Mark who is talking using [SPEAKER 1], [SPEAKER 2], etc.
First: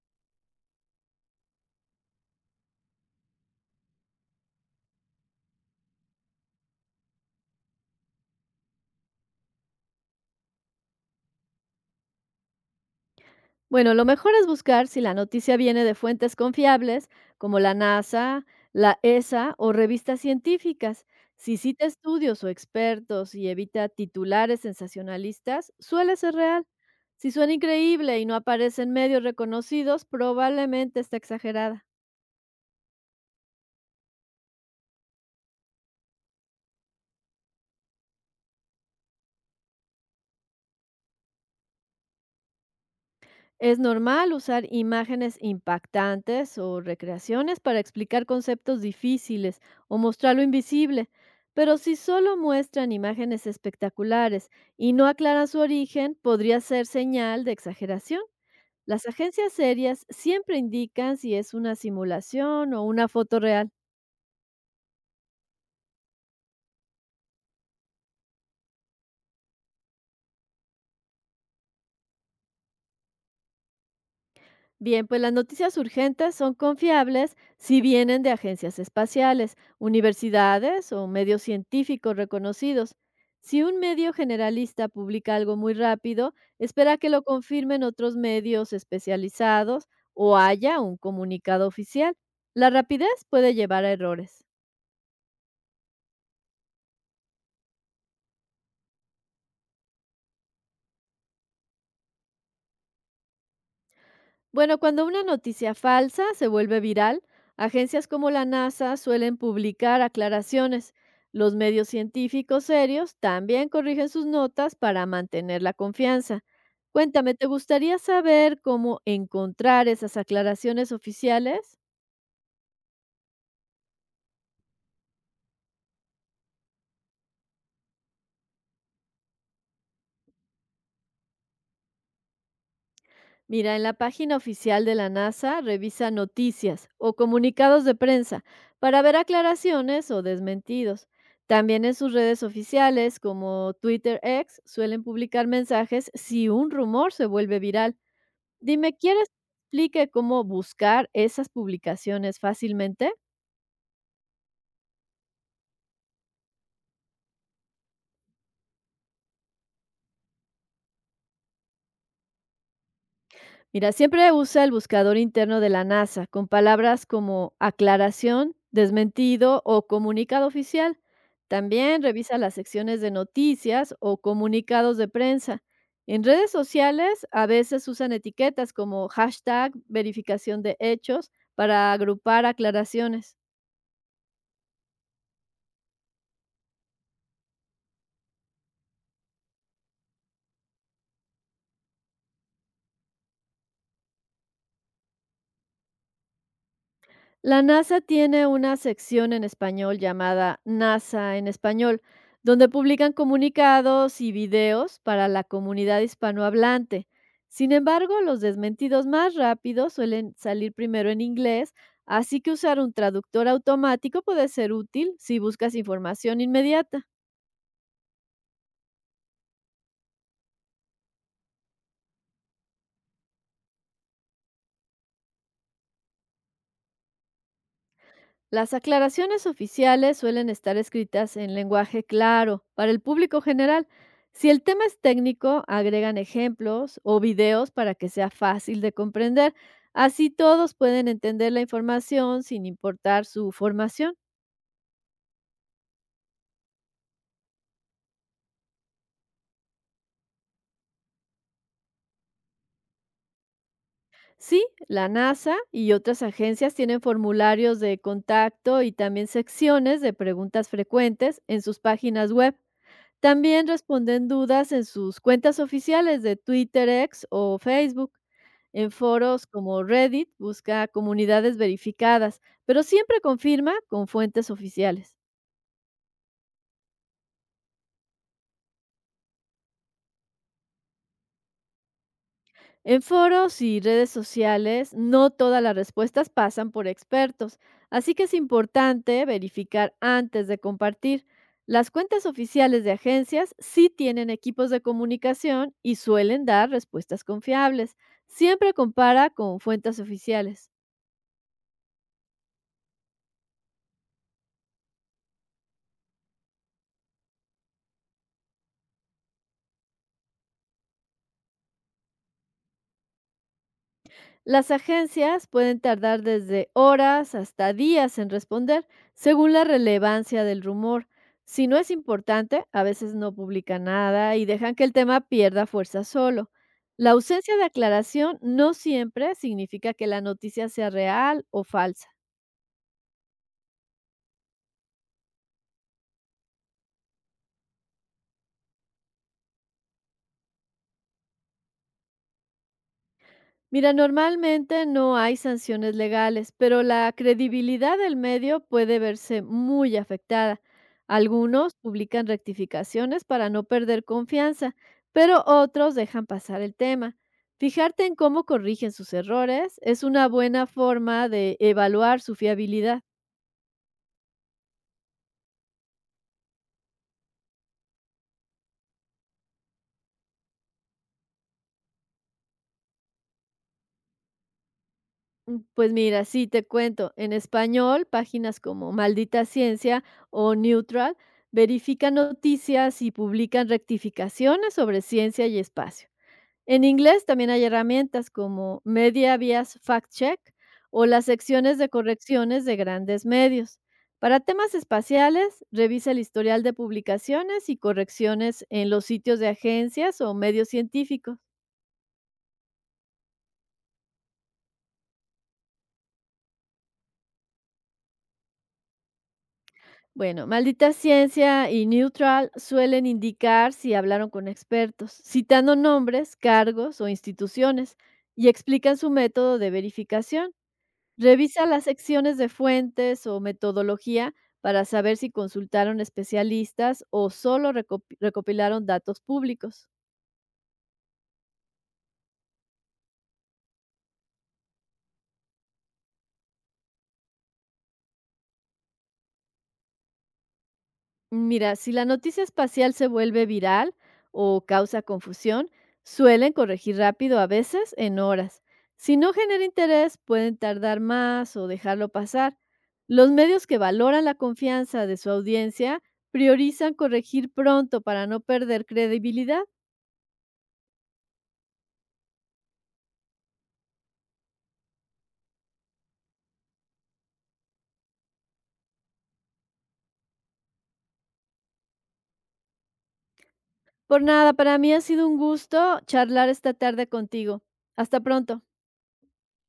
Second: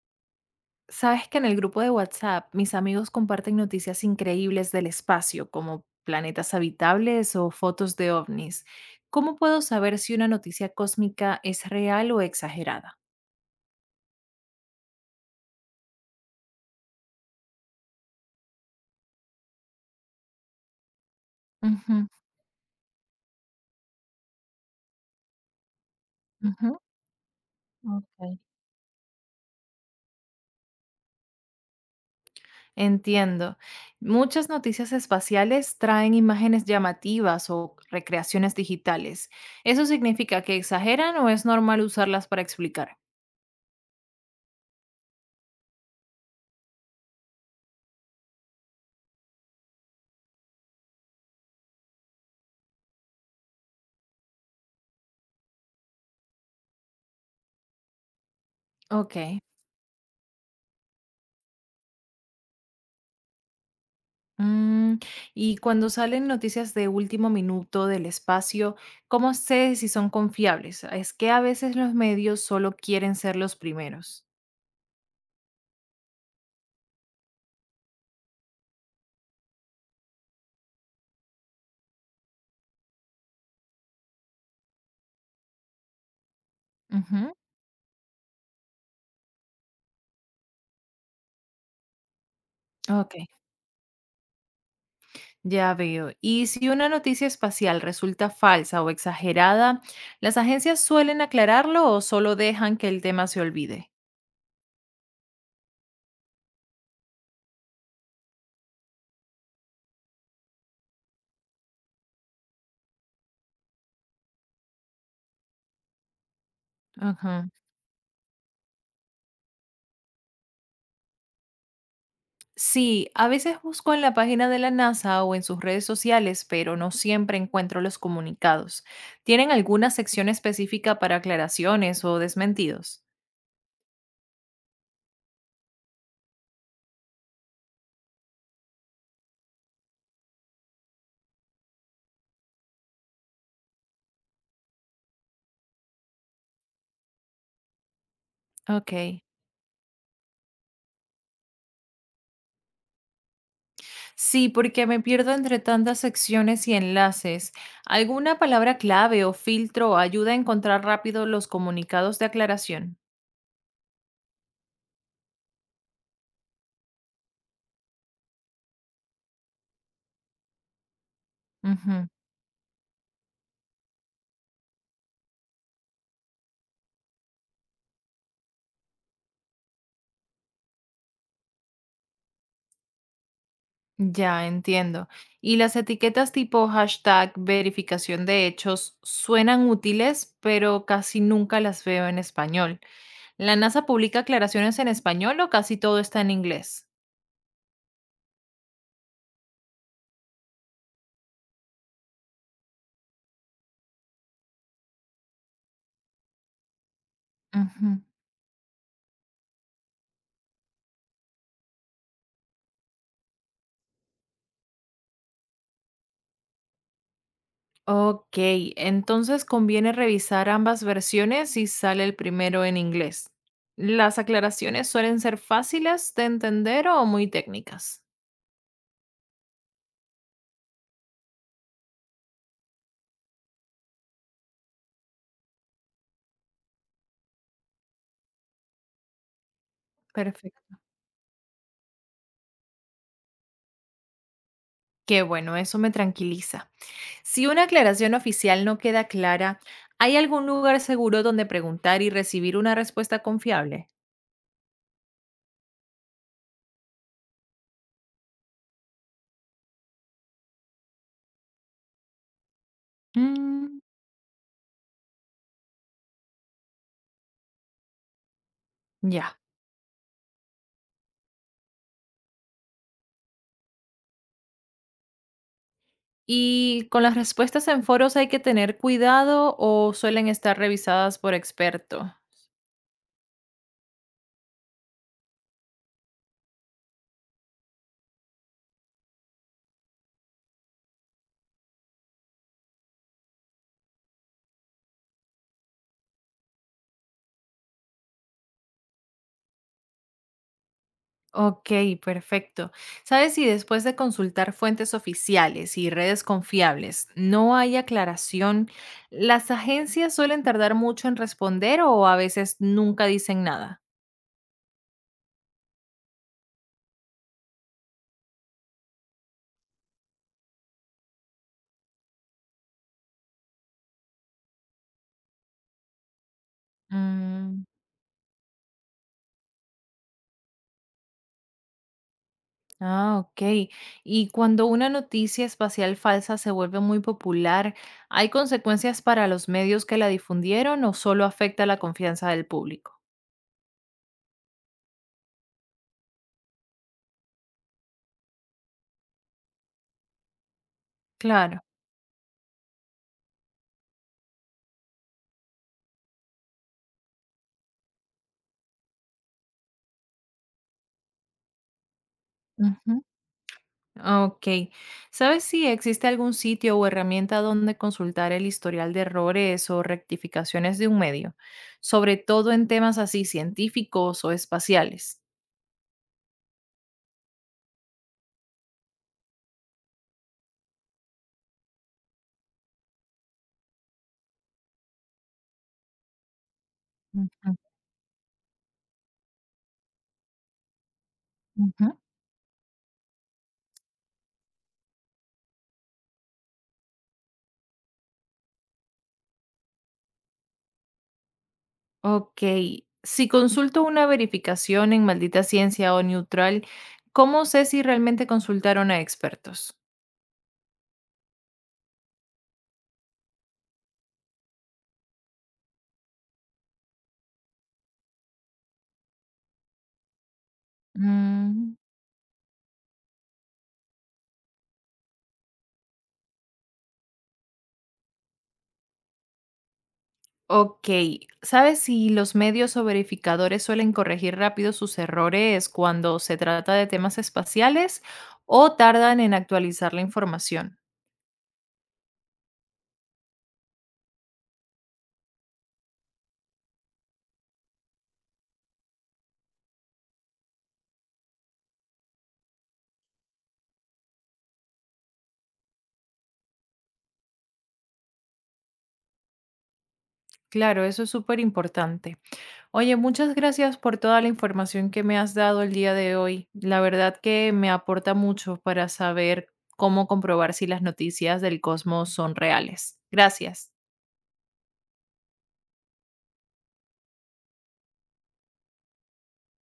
[SPEAKER 1] Sabes que en el grupo de WhatsApp mis amigos comparten noticias increíbles del espacio, como planetas habitables o fotos de ovnis. ¿Cómo puedo saber si una noticia cósmica es real o exagerada?
[SPEAKER 2] Bueno, lo mejor es buscar si la noticia viene de fuentes confiables como la NASA, la ESA o revistas científicas. Si cita
[SPEAKER 1] Ujú,
[SPEAKER 2] estudios o expertos y evita titulares sensacionalistas, suele ser real.
[SPEAKER 1] ujú,
[SPEAKER 2] Si suena increíble y no
[SPEAKER 1] ok.
[SPEAKER 2] aparece en medios reconocidos, probablemente está exagerada.
[SPEAKER 1] Entiendo. Muchas noticias espaciales traen imágenes llamativas o recreaciones digitales. ¿Eso significa que exageran o es normal usarlas para explicar?
[SPEAKER 2] Es normal usar imágenes impactantes o recreaciones para explicar conceptos difíciles o mostrar lo invisible, pero si solo muestran imágenes espectaculares y no aclaran su origen, podría ser señal de exageración. Las
[SPEAKER 1] Ok.
[SPEAKER 2] agencias serias siempre indican si es una simulación o una foto real.
[SPEAKER 1] Mm, y cuando salen noticias de último minuto del espacio, ¿cómo sé si son confiables? Es que a veces los medios solo quieren ser los primeros.
[SPEAKER 2] Bien, pues las noticias urgentes son confiables si vienen de agencias espaciales, universidades o medios científicos reconocidos. Si un medio generalista publica algo muy rápido, espera que lo
[SPEAKER 1] Ujú.
[SPEAKER 2] confirmen otros medios especializados o haya un comunicado oficial. La rapidez
[SPEAKER 1] Ok,
[SPEAKER 2] puede llevar a errores.
[SPEAKER 1] ya veo. Y si una noticia espacial resulta falsa o exagerada, ¿las agencias suelen aclararlo o solo dejan que el tema se olvide?
[SPEAKER 2] Bueno, cuando una noticia falsa se vuelve viral, agencias como la NASA suelen publicar aclaraciones. Los medios científicos serios también corrigen sus notas para mantener la confianza. Cuéntame, ¿te gustaría saber cómo encontrar esas aclaraciones oficiales?
[SPEAKER 1] Sí, a veces busco en la página de la NASA o en sus redes sociales, pero no siempre encuentro los comunicados. ¿Tienen alguna sección específica para aclaraciones o desmentidos?
[SPEAKER 2] Mira, en la página oficial de la NASA revisa noticias o comunicados de prensa para ver aclaraciones o desmentidos. También en sus redes oficiales como Twitter X suelen publicar mensajes si un rumor se vuelve viral. Dime,
[SPEAKER 1] Ok.
[SPEAKER 2] ¿quieres que te explique cómo buscar esas publicaciones fácilmente?
[SPEAKER 1] Sí, porque me pierdo entre tantas secciones y enlaces. ¿Alguna palabra clave o filtro ayuda a encontrar rápido los comunicados de aclaración?
[SPEAKER 2] Mira, siempre usa el buscador interno de la NASA con palabras como aclaración, desmentido o comunicado oficial. También
[SPEAKER 1] Ujú.
[SPEAKER 2] revisa las secciones de noticias o comunicados de prensa. En redes sociales a veces usan etiquetas como hashtag verificación de hechos para agrupar aclaraciones.
[SPEAKER 1] Ya entiendo. Y las etiquetas tipo hashtag verificación de hechos suenan útiles, pero casi nunca las veo en español. ¿La NASA publica aclaraciones en español o casi todo está en inglés?
[SPEAKER 2] La NASA tiene una sección en español llamada NASA en español, donde publican comunicados y videos para la comunidad hispanohablante. Sin
[SPEAKER 1] Ujú.
[SPEAKER 2] embargo, los desmentidos más rápidos suelen salir primero en inglés, así que usar un traductor automático puede ser útil si buscas información inmediata.
[SPEAKER 1] Ok, entonces conviene revisar ambas versiones si sale el primero en inglés. ¿Las aclaraciones suelen ser fáciles de entender o muy técnicas?
[SPEAKER 2] Las aclaraciones oficiales suelen estar escritas en lenguaje claro para el público general. Si el tema es técnico, agregan ejemplos o videos para que sea fácil de comprender. Así todos
[SPEAKER 1] Perfecto.
[SPEAKER 2] pueden entender la información sin importar su formación.
[SPEAKER 1] Qué bueno, eso me tranquiliza. Si una aclaración oficial no queda clara, ¿hay algún lugar seguro donde preguntar y recibir una respuesta confiable?
[SPEAKER 2] Sí, la NASA y otras agencias tienen formularios de contacto y también secciones de preguntas frecuentes en sus páginas web. También
[SPEAKER 1] Mm.
[SPEAKER 2] responden dudas en sus cuentas oficiales de Twitter, X o Facebook. En
[SPEAKER 1] Ya.
[SPEAKER 2] foros como Reddit busca comunidades verificadas, pero siempre confirma con fuentes oficiales.
[SPEAKER 1] ¿Y con las respuestas en foros hay que tener cuidado o suelen estar revisadas por experto?
[SPEAKER 2] En foros y redes sociales, no todas las respuestas pasan por expertos, así que es importante verificar antes de compartir. Las cuentas oficiales de agencias sí tienen equipos de comunicación y suelen dar respuestas confiables. Siempre compara con fuentes oficiales.
[SPEAKER 1] Ok, perfecto. ¿Sabes si después de consultar fuentes oficiales y redes confiables no hay aclaración, las agencias suelen tardar mucho en responder o a veces nunca dicen nada?
[SPEAKER 2] Las agencias pueden tardar desde horas hasta días en responder, según la relevancia del rumor. Si no es importante, a veces no publican nada y dejan que el tema pierda fuerza solo. La ausencia
[SPEAKER 1] Mm.
[SPEAKER 2] de aclaración no siempre significa que la noticia sea real o falsa.
[SPEAKER 1] Ah, ok. Y cuando una noticia espacial falsa se vuelve muy popular, ¿hay consecuencias para los medios que la difundieron o solo afecta la confianza del público?
[SPEAKER 2] Mira, normalmente no hay sanciones legales, pero la credibilidad del medio puede verse muy afectada.
[SPEAKER 1] Claro.
[SPEAKER 2] Algunos publican rectificaciones para no perder confianza, pero otros dejan pasar el tema. Fijarte en cómo corrigen sus errores es una buena forma de evaluar su
[SPEAKER 1] Ujú.
[SPEAKER 2] fiabilidad.
[SPEAKER 1] Ok. ¿Sabes si existe algún sitio o herramienta donde consultar el historial de errores o rectificaciones de un medio, sobre todo en temas así científicos o espaciales?
[SPEAKER 2] Pues mira, sí, te cuento. En español, páginas como Maldita Ciencia o Neutral verifican noticias y publican rectificaciones sobre ciencia y espacio. En inglés también
[SPEAKER 1] Ujú,
[SPEAKER 2] hay herramientas como Media Bias Fact Check o las secciones de
[SPEAKER 1] ujú.
[SPEAKER 2] correcciones de grandes medios. Para temas espaciales, revisa el historial de publicaciones y correcciones en los sitios de agencias o medios científicos.
[SPEAKER 1] Ok, si consulto una verificación en Maldita Ciencia o Neutral, ¿cómo sé si realmente consultaron a expertos?
[SPEAKER 2] Bueno, Maldita Ciencia y Neutral suelen indicar si hablaron con expertos, citando nombres, cargos o instituciones y explican su método de verificación. Revisa
[SPEAKER 1] Mm,
[SPEAKER 2] las secciones de fuentes o metodología para saber si consultaron especialistas o solo recopilaron datos públicos.
[SPEAKER 1] ok, ¿sabes si los medios o verificadores suelen corregir rápido sus errores cuando se trata de temas espaciales o tardan en actualizar la información?
[SPEAKER 2] Mira, si la noticia espacial se vuelve viral o causa confusión, suelen corregir rápido, a veces en horas. Si no genera interés, pueden tardar más o dejarlo pasar. Los medios que valoran la confianza de su audiencia priorizan corregir pronto para no perder credibilidad.
[SPEAKER 1] Claro, eso es súper importante. Oye, muchas gracias por toda la información que me has dado el día de hoy. La verdad que me aporta mucho para saber cómo comprobar si las noticias del cosmos son reales. Gracias.
[SPEAKER 2] Por nada, para mí ha sido un gusto charlar esta tarde contigo. Hasta pronto.